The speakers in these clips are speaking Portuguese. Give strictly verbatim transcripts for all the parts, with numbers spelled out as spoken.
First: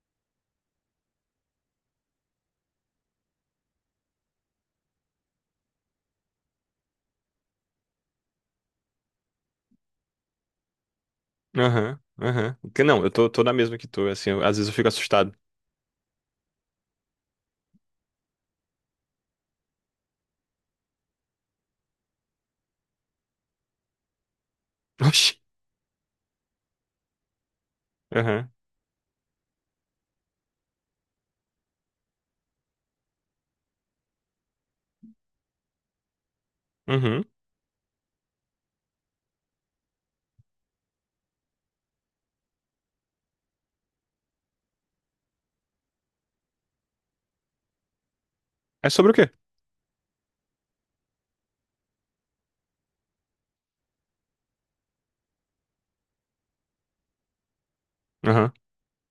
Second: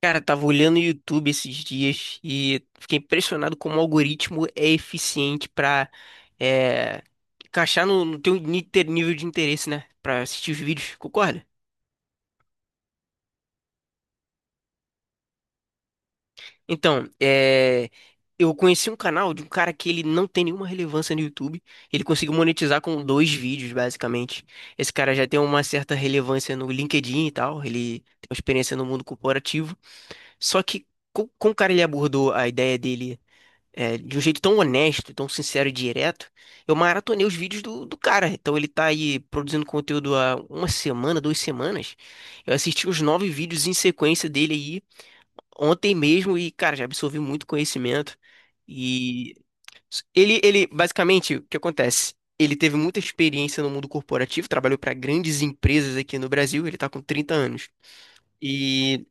Cara, tava olhando o YouTube esses dias e fiquei impressionado como o algoritmo é eficiente pra é, encaixar no, no teu ni- ter- nível de interesse, né? Pra assistir os vídeos, concorda? Aham, aham. Que- Não, eu tô, tô na mesma que tu, assim, eu- às vezes eu fico assustado. Então, é, eu conheci um canal de um cara que ele não tem nenhuma relevância no YouTube. Ele conseguiu monetizar com dois vídeos, basicamente. Esse cara já Oxi. tem uma certa relevância no LinkedIn e tal. Ele tem uma Aham, experiência no mundo corporativo. Só que co- como o cara ele abordou a ideia dele, é, de um jeito tão honesto, tão sincero e direto, eu maratonei uhum. os vídeos do, do cara. Então ele tá aí produzindo conteúdo há uma semana, duas semanas. Eu assisti os nove vídeos em sequência dele aí ontem mesmo e, cara, já absorvi muito conhecimento. É sobre o quê? E ele, ele basicamente, o que acontece? Ele teve muita experiência no mundo corporativo, trabalhou para grandes empresas aqui no Brasil, ele tá com trinta anos. Aham. E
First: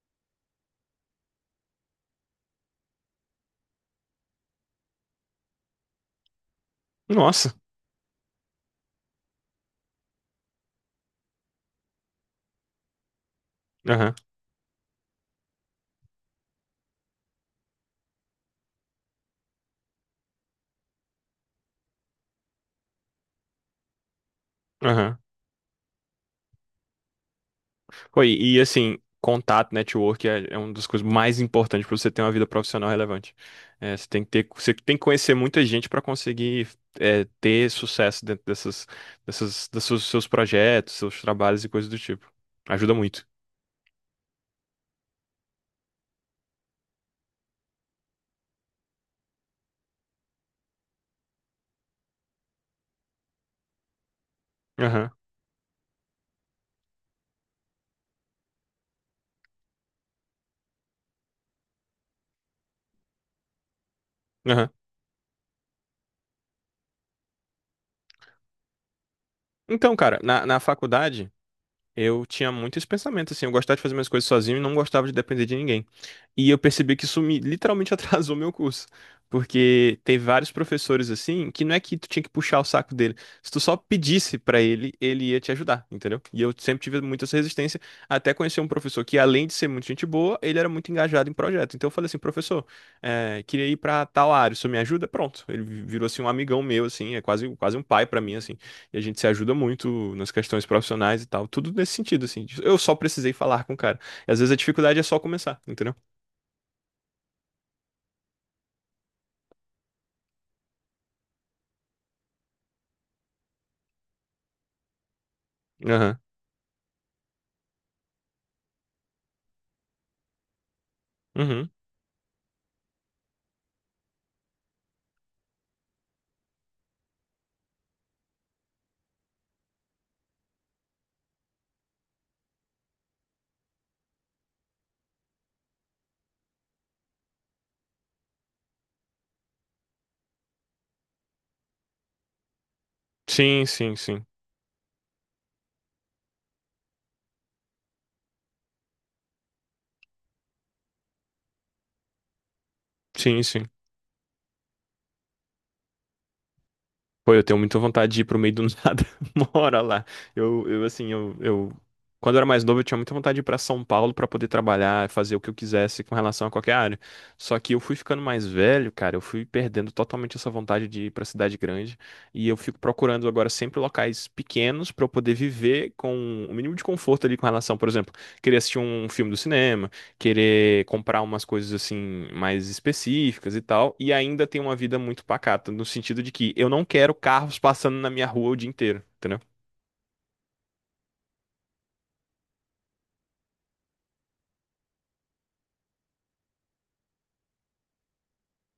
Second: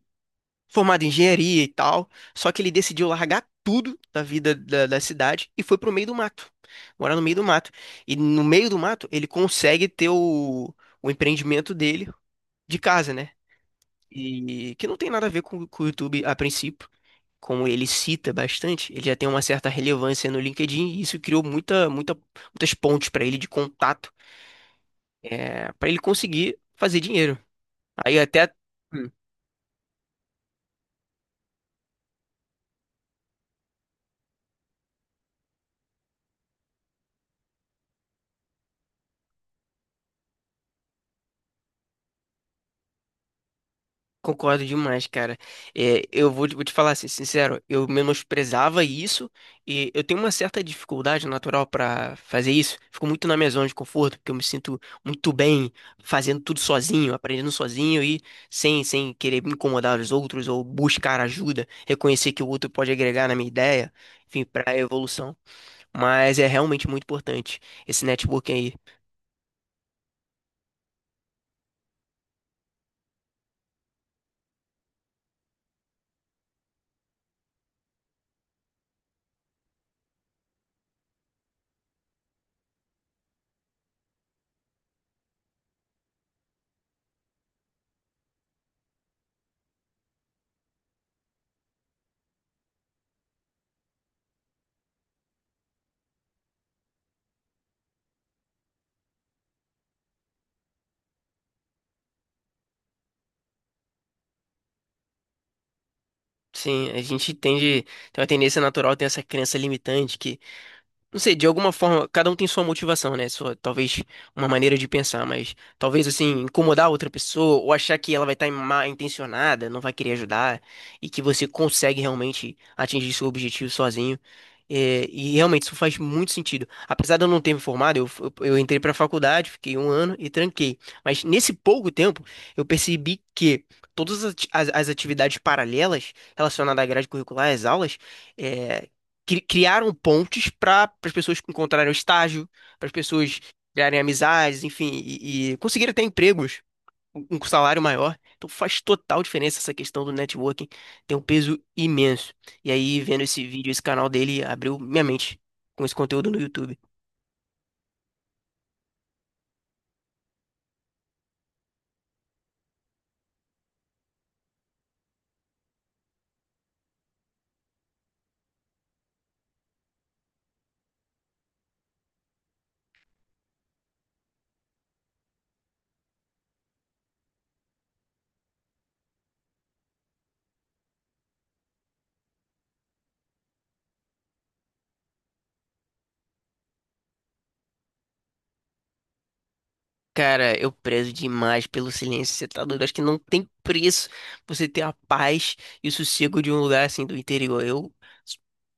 formado em engenharia e tal, só que ele decidiu largar tudo da vida da, da cidade e foi pro meio do mato, morar no meio do Nossa. mato. E no meio do mato ele consegue ter o, o empreendimento dele de casa, né? Aham, E que não tem nada a ver com, com o YouTube a princípio. Como ele cita bastante, ele já tem uma certa relevância no LinkedIn e isso criou muita, muita, muitas pontes para ele de contato, aham. é, para ele conseguir fazer dinheiro. Aí Pô, até. e, e, assim, contato, network é, é uma das coisas mais importantes pra você ter uma vida profissional relevante. É, você tem que ter, você tem que conhecer muita gente pra conseguir é, ter sucesso dentro dessas, dessas, desses seus projetos, seus trabalhos e coisas do tipo. Ajuda muito. Concordo demais, cara. É, eu vou, te vou te falar assim, sincero, eu menosprezava isso e eu tenho uma certa dificuldade natural pra fazer isso. Fico muito na minha zona de conforto, porque eu me sinto Aham, muito bem fazendo tudo sozinho, aprendendo sozinho e sem, sem querer me incomodar os outros ou buscar ajuda, reconhecer que o outro pode agregar na minha ideia, enfim, aham. pra evolução. Mas é realmente muito importante esse networking aí. Então, cara, na, na faculdade. Eu tinha muito esse pensamento, assim, eu gostava de fazer minhas coisas sozinho e não gostava de depender de ninguém. E eu percebi que isso me literalmente atrasou meu curso. Porque tem vários professores, assim, que não é que tu tinha que puxar o saco dele. Se tu só pedisse pra ele, ele ia te ajudar, entendeu? E eu sempre tive muita essa resistência, até conhecer um professor que, além de ser muito gente boa, ele era muito engajado em projeto. Então eu falei assim, professor, eh, queria ir pra tal área, o senhor me ajuda? Pronto. Ele virou, assim, um amigão meu, assim, é quase, quase um pai pra mim, assim. E a gente se ajuda muito nas questões profissionais e tal. Tudo nesse sentido, assim. de- Eu só precisei falar com o cara. E às vezes a dificuldade é só começar, entendeu? Sim, a gente tende, tem uma tendência natural, tem essa crença limitante. Não sei, de alguma forma, cada um tem sua motivação, né? Sua, talvez uma maneira de pensar, mas talvez Aham. assim, incomodar outra pessoa ou achar que ela vai estar mal intencionada, não vai querer ajudar e que você Uhum. consegue realmente atingir seu objetivo sozinho. É, e realmente isso faz muito sentido. Apesar de eu não ter me formado, eu, eu, eu entrei para a faculdade, fiquei um ano e tranquei. Mas nesse pouco tempo, eu percebi que todas as, ati- as- as atividades paralelas relacionadas à grade curricular, às aulas, é, cri- criaram pontes para as pessoas encontrarem um estágio, para as pessoas Sim, sim, criarem sim. amizades, enfim, e, e conseguirem ter empregos um com salário maior. Então faz total diferença essa questão do networking, tem um peso imenso. E aí, vendo Sim, esse sim. vídeo, esse canal dele, abriu minha mente com esse conteúdo no YouTube. Pô, eu tenho muita vontade de ir pro meio do nada, uma hora lá. Eu, eu assim, eu, eu... Quando eu era mais novo, eu tinha muita vontade de ir pra São Paulo pra poder trabalhar, fazer o que eu quisesse com relação a qualquer área. Só que eu fui ficando mais velho, cara, eu fui perdendo totalmente essa vontade de ir pra cidade grande. E eu fico procurando agora sempre locais pequenos pra eu poder viver com o mínimo de conforto ali com relação, por exemplo, queria assistir um filme do cinema, querer comprar umas coisas assim mais específicas e tal, e ainda tem uma vida muito pacata, no sentido de que eu não quero carros passando na minha rua o dia inteiro, entendeu? Cara, eu prezo demais pelo silêncio. Você tá doido? Acho que não tem preço você ter a paz e o sossego de um lugar assim do interior. Eu s-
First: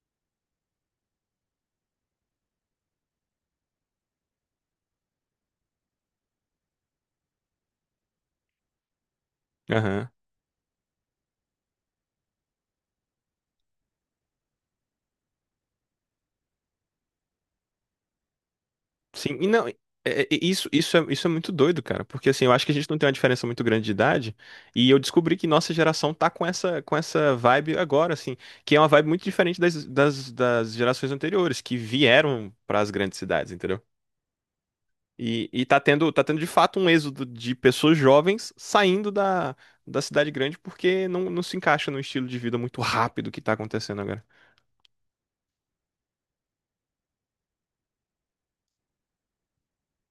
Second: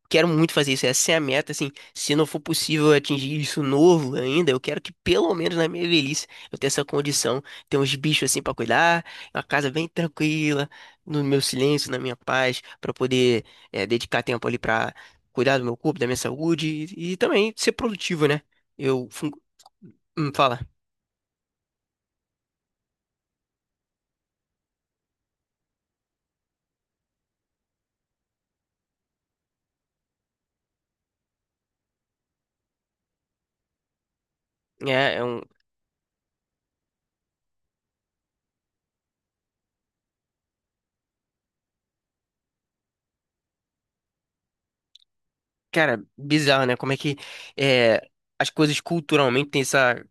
quero muito fazer isso. Essa é a meta, assim. Se não for possível atingir isso novo ainda, eu quero que pelo menos na minha velhice eu tenha essa condição. Ter uns bichos assim pra cuidar, uma casa bem Aham. tranquila, no meu silêncio, na minha paz, pra poder eh, dedicar tempo ali pra cuidar do meu corpo, da minha saúde e, e também ser produtivo, né? Eu. fun- Sim, e não, é- é- hum, Fala. isso, isso é, isso é muito doido, cara, porque assim, eu acho que a gente não tem uma diferença muito grande de idade, e eu descobri que nossa geração tá com essa, com essa vibe agora, assim, que é uma vibe muito diferente das, das, das gerações anteriores, que vieram para as grandes cidades, entendeu? É, é um- E, e tá tendo, tá tendo de fato um êxodo de pessoas jovens saindo da, da cidade grande porque não, não se encaixa no estilo de vida muito rápido que tá acontecendo agora. Cara, bizarro, né? Como é que é, as coisas culturalmente têm essa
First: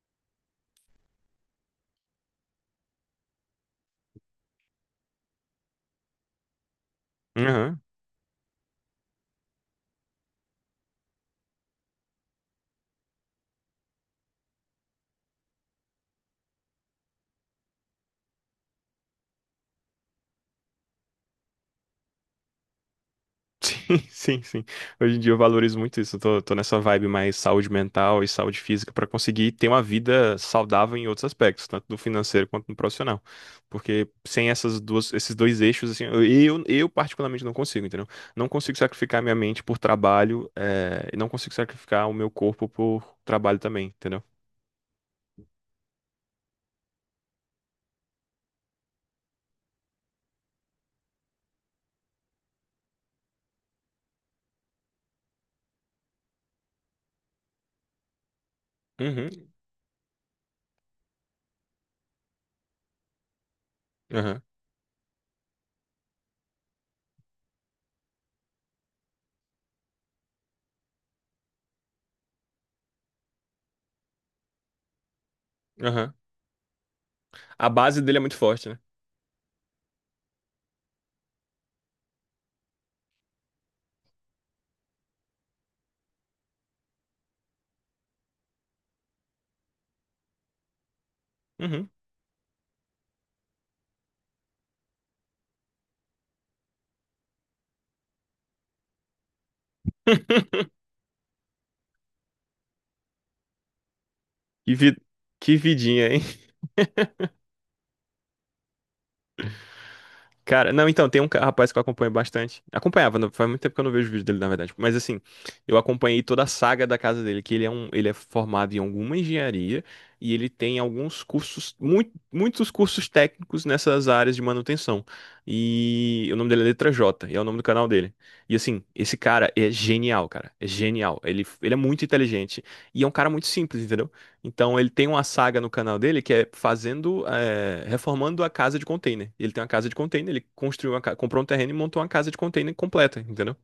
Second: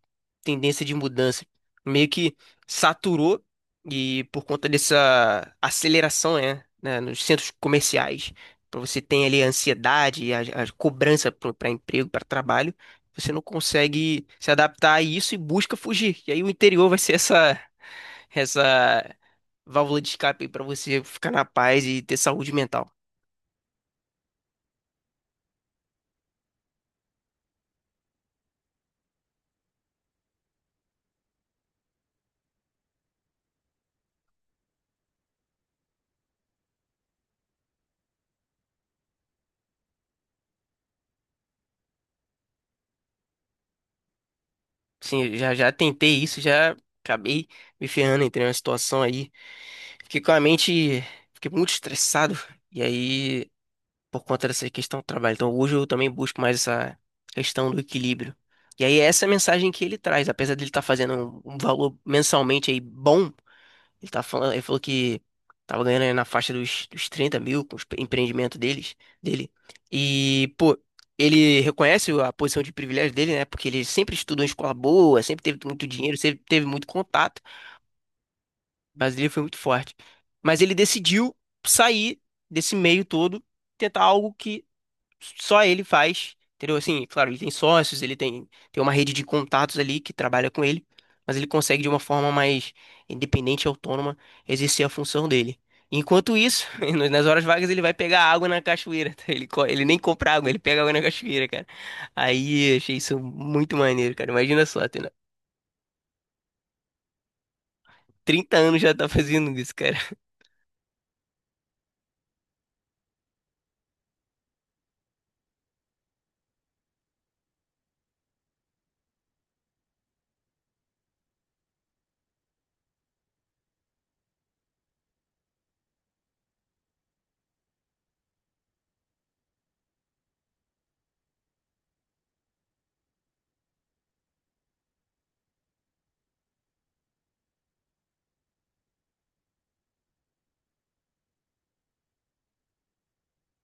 tendência de mudança. Meio que saturou e por conta dessa aceleração, né? né, Nos centros Uhum. comerciais, para você tem ali a ansiedade e a, a cobrança para emprego, para trabalho, você não consegue se adaptar a isso e busca fugir. E aí o interior vai ser essa essa válvula de escape para você ficar na paz e ter saúde mental. Sim, sim, sim. Hoje em dia eu valorizo muito isso. Eu tô, tô nessa vibe mais saúde mental e saúde física pra conseguir ter uma vida saudável em outros aspectos, tanto no financeiro quanto no profissional. Porque sem essas duas, esses dois eixos, assim, eu, eu eu particularmente não consigo, entendeu? Não consigo sacrificar minha mente por trabalho, eh, e não consigo sacrificar o meu corpo por trabalho também, entendeu? Sim, eu já já tentei isso, já acabei me ferrando, entrei numa situação aí. Fiquei com a mente, fiquei muito estressado. E aí por conta dessa questão do trabalho. Então, hoje eu também busco mais essa questão do equilíbrio. E aí, essa é a Uhum, mensagem que ele traz, apesar dele estar fazendo um um valor mensalmente aí bom, ele tá aham, falando, ele falou que tava ganhando aí na faixa dos, dos trinta mil com o empreendimento deles, dele. E, pô, ele reconhece a posição de privilégio dele, né? Porque ele sempre estudou em escola boa, sempre teve muito aham. dinheiro, sempre teve muito contato, A base dele é muito forte, né? mas ele foi muito forte. Mas ele decidiu sair desse meio todo, tentar algo que só ele faz, entendeu? Assim, claro, ele tem sócios, ele tem, tem uma rede de contatos ali que trabalha com ele, mas ele consegue de Uhum. uma forma mais independente e autônoma exercer a função dele. Enquanto isso, no- nas horas vagas ele vai pegar água na cachoeira, tá? Ele, co- ele nem compra água, ele pega água na cachoeira, cara. Aí, eu achei isso muito maneiro, cara. Imagina Que só, vi- tendo que vidinha, hein? trinta anos já tá fazendo isso, cara. Cara, não, então, tem um ca- rapaz que eu acompanho bastante. Acompanhava, não- faz muito tempo que eu não vejo o vídeo dele, na verdade. Mas assim, eu acompanhei toda a saga da casa dele, que ele é um, ele é formado em alguma engenharia e ele tem alguns cursos, muito, muitos cursos técnicos nessas áreas de manutenção. E o nome dele é Letra J, e é o nome do canal dele. E assim, esse cara é genial, cara. É genial. Ele, ele é muito inteligente e é um cara muito simples, entendeu? Então ele tem uma saga no canal dele que é fazendo, é, reformando a casa de container. Ele tem uma casa de container, ele construiu uma, ca- comprou um terreno e montou uma casa de container completa, entendeu?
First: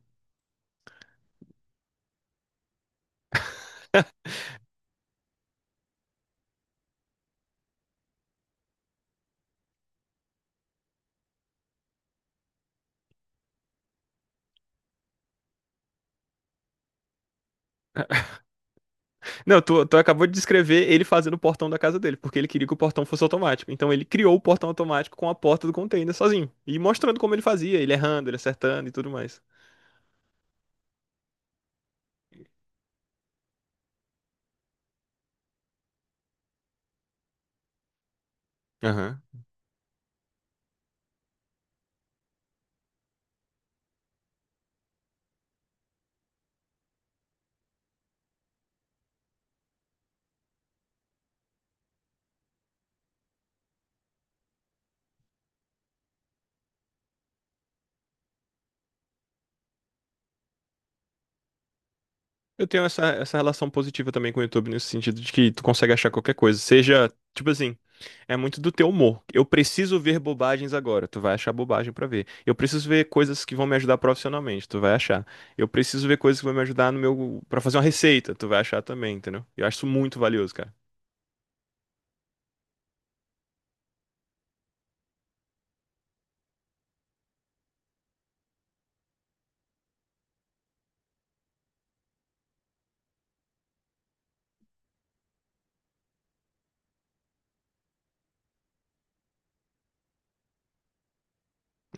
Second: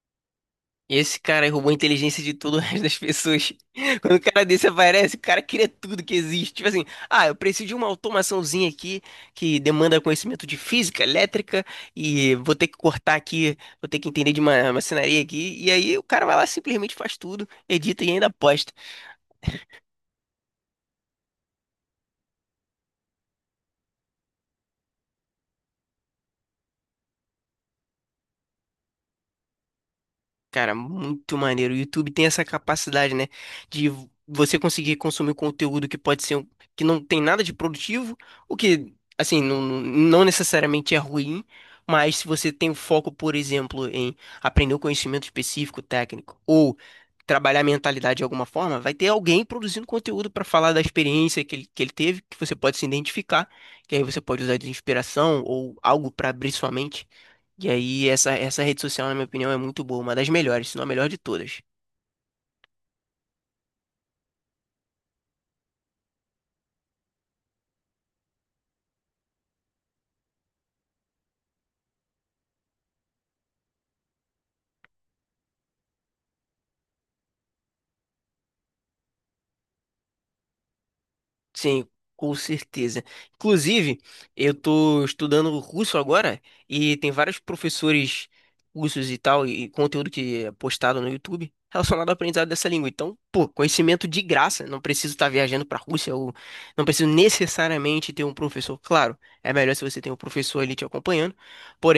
Esse cara aí roubou a inteligência de todo o resto das pessoas. Quando o cara desse aparece, o cara cria tudo que existe. Tipo assim, ah, eu preciso de uma automaçãozinha aqui que demanda conhecimento de física, elétrica, e vou ter que cortar aqui, vou ter que entender de uma maçonaria aqui. E aí o cara vai lá, simplesmente faz tudo, edita e ainda posta. Não, tu, tu acabou de descrever ele fazendo o portão da casa dele, porque ele queria que o portão fosse automático. Então ele criou o portão automático com a porta do container sozinho e mostrando como ele fazia, ele errando, ele acertando e tudo mais. Cara, muito maneiro. O YouTube tem essa capacidade, né, de você conseguir consumir conteúdo que pode ser um- que não tem nada de produtivo, o que, Aham. assim, não não necessariamente é ruim, mas se você tem o foco, por exemplo, em aprender um conhecimento específico, técnico, ou trabalhar a mentalidade de alguma forma, vai ter alguém produzindo conteúdo para falar da experiência que ele, que ele teve, que você pode se identificar, que aí você pode usar de inspiração ou algo para abrir sua mente. E aí, essa, essa rede social, na minha opinião, é muito boa, uma das melhores, se não a melhor de todas. Eu tenho essa, essa relação positiva também com o YouTube, nesse sentido de que tu consegue achar qualquer coisa. Seja, tipo assim, é muito do teu humor. Eu preciso ver bobagens agora. Tu vai achar bobagem pra ver. Eu preciso ver coisas que vão me ajudar profissionalmente. Tu vai achar. Eu preciso ver coisas que vão me ajudar no meu, para fazer uma receita. Tu vai achar também, entendeu? Eu acho isso muito valioso, cara. Sim, com certeza. Inclusive, eu tô estudando russo agora e tem vários professores russos e tal, e conteúdo que é postado no YouTube relacionado ao aprendizado dessa língua. Então, pô, conhecimento de graça, não preciso estar viajando pra Rússia ou não preciso necessariamente ter um professor. Claro, é melhor se você tem um professor ali te acompanhando,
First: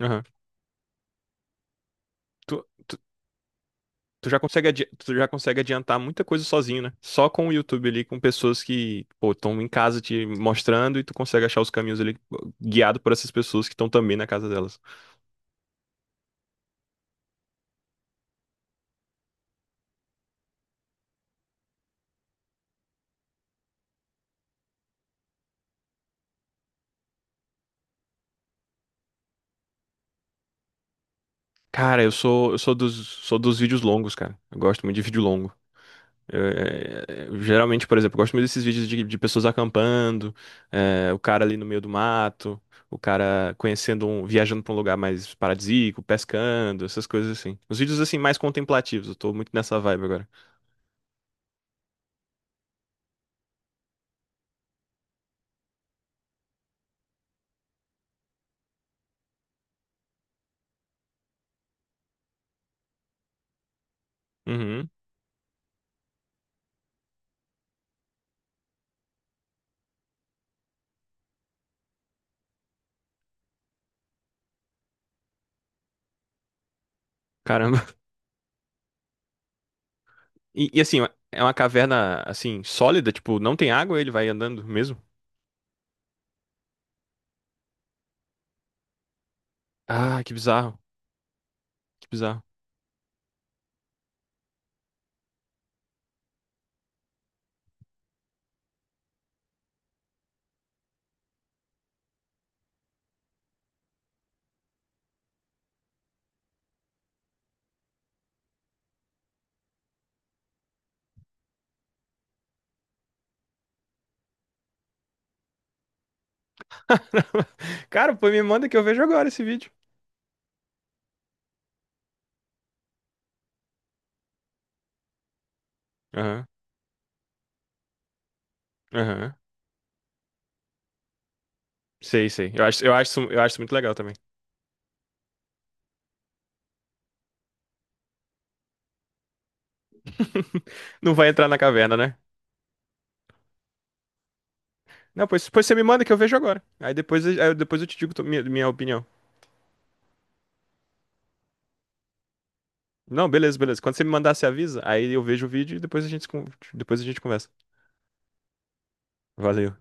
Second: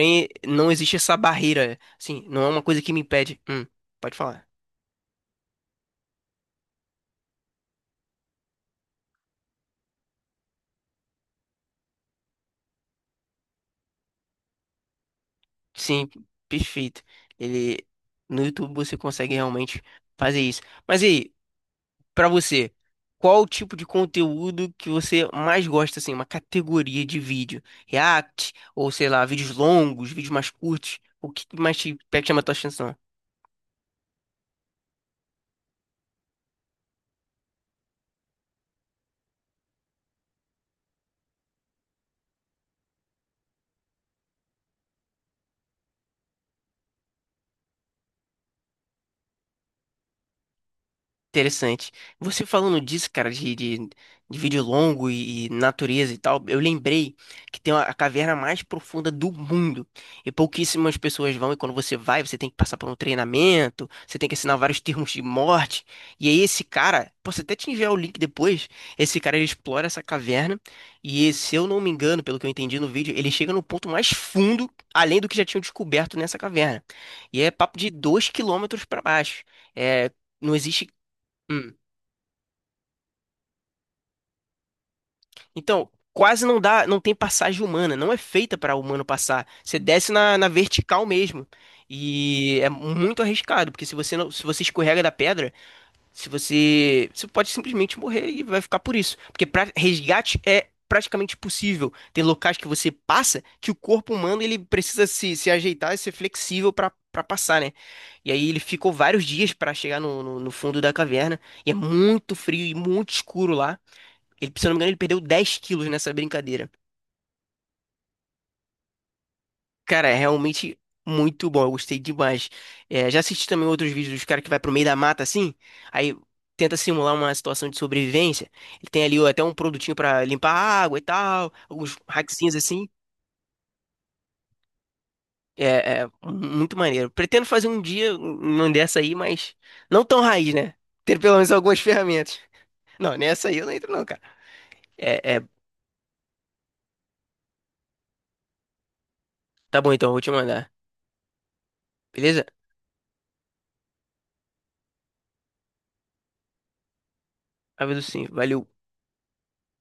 Aham. não existe essa barreira, assim, não é uma Tu, coisa que me impede. Hum, pode Tu já falar. consegue, adi- tu já consegue adiantar muita coisa sozinho, né? Só com o YouTube ali, com pessoas que, pô, estão em casa te mostrando e tu consegue achar os caminhos ali guiado por essas pessoas que estão também na casa delas. Sim, perfeito. Ele no YouTube você consegue realmente fazer isso. Mas e aí, pra você, qual o tipo de conteúdo que você mais gosta assim, uma categoria de vídeo? React ou sei lá, vídeos longos, vídeos mais curtos? O que mais te Cara, eu pe- chama a sou, tua eu sou dos, atenção? sou dos vídeos longos, cara. Eu gosto muito de vídeo longo. É, é, é, geralmente, por exemplo, eu gosto muito desses vídeos de, de pessoas acampando, é, o cara ali no meio do mato, o cara conhecendo um, viajando pra um lugar mais paradisíaco, pescando, essas coisas assim. Os vídeos assim mais contemplativos, eu tô muito nessa vibe agora. Interessante. Você falando disso, cara, de, de, de vídeo longo e, e natureza e tal, eu lembrei que tem a caverna mais profunda do mundo. E pouquíssimas pessoas vão, e quando você vai, você tem que passar por um treinamento, você tem que assinar vários Uhum. termos de morte. E aí esse cara, posso até te enviar o link depois, esse cara ele explora essa caverna, e se eu não me engano, pelo que eu entendi no vídeo, ele chega no ponto mais fundo, além do que já tinham descoberto nessa caverna. E é papo Caramba. de dois quilômetros para baixo. É, não E, e, existe. assim, é uma Hum. caverna, assim, sólida, tipo, não tem água, ele vai andando mesmo? Então, quase não dá, não tem passagem humana, não é feita para humano passar. Você desce Ah, que na, na bizarro. vertical mesmo. Que bizarro. E é muito arriscado, porque se você não, se você escorrega da pedra, se você, você pode simplesmente morrer e vai ficar por isso. Porque pra, resgate é praticamente impossível. Tem locais que você passa que o corpo humano ele precisa se, se ajeitar e ser flexível para para passar, né? E aí ele ficou vários dias para chegar no, no no fundo da caverna. E é muito frio e muito escuro lá. Ele, se eu não me engano, ele perdeu dez quilos nessa brincadeira. Cara, pô, me manda que eu vejo agora esse vídeo. Cara, é realmente muito bom. Eu gostei demais. É, já assisti também outros vídeos dos caras que vai pro meio da mata assim. Aí Aham, tenta simular uma situação de sobrevivência. Ele tem ali ó, aham. até um produtinho pra limpar a água e tal. Alguns Sei, sei. hackzinhos Eu acho, assim. eu acho, isso- eu acho isso muito legal também. É, é muito maneiro. Pretendo fazer um dia uma dessa aí, mas não tão raiz, né? Não Ter vai pelo entrar menos na algumas caverna, né? ferramentas. Não, nessa aí eu não entro não, cara. Não, É, é, pois, pois você me manda que eu vejo agora. Aí depois, aí eu- depois eu te digo to- minha, minha opinião. tá bom então, eu vou te mandar. Beleza? Não, beleza, beleza. Quando você me mandar, você avisa. Aí eu vejo o vídeo e depois a gente, se con- depois a gente conversa. Aviso sim. Valeu. Valeu.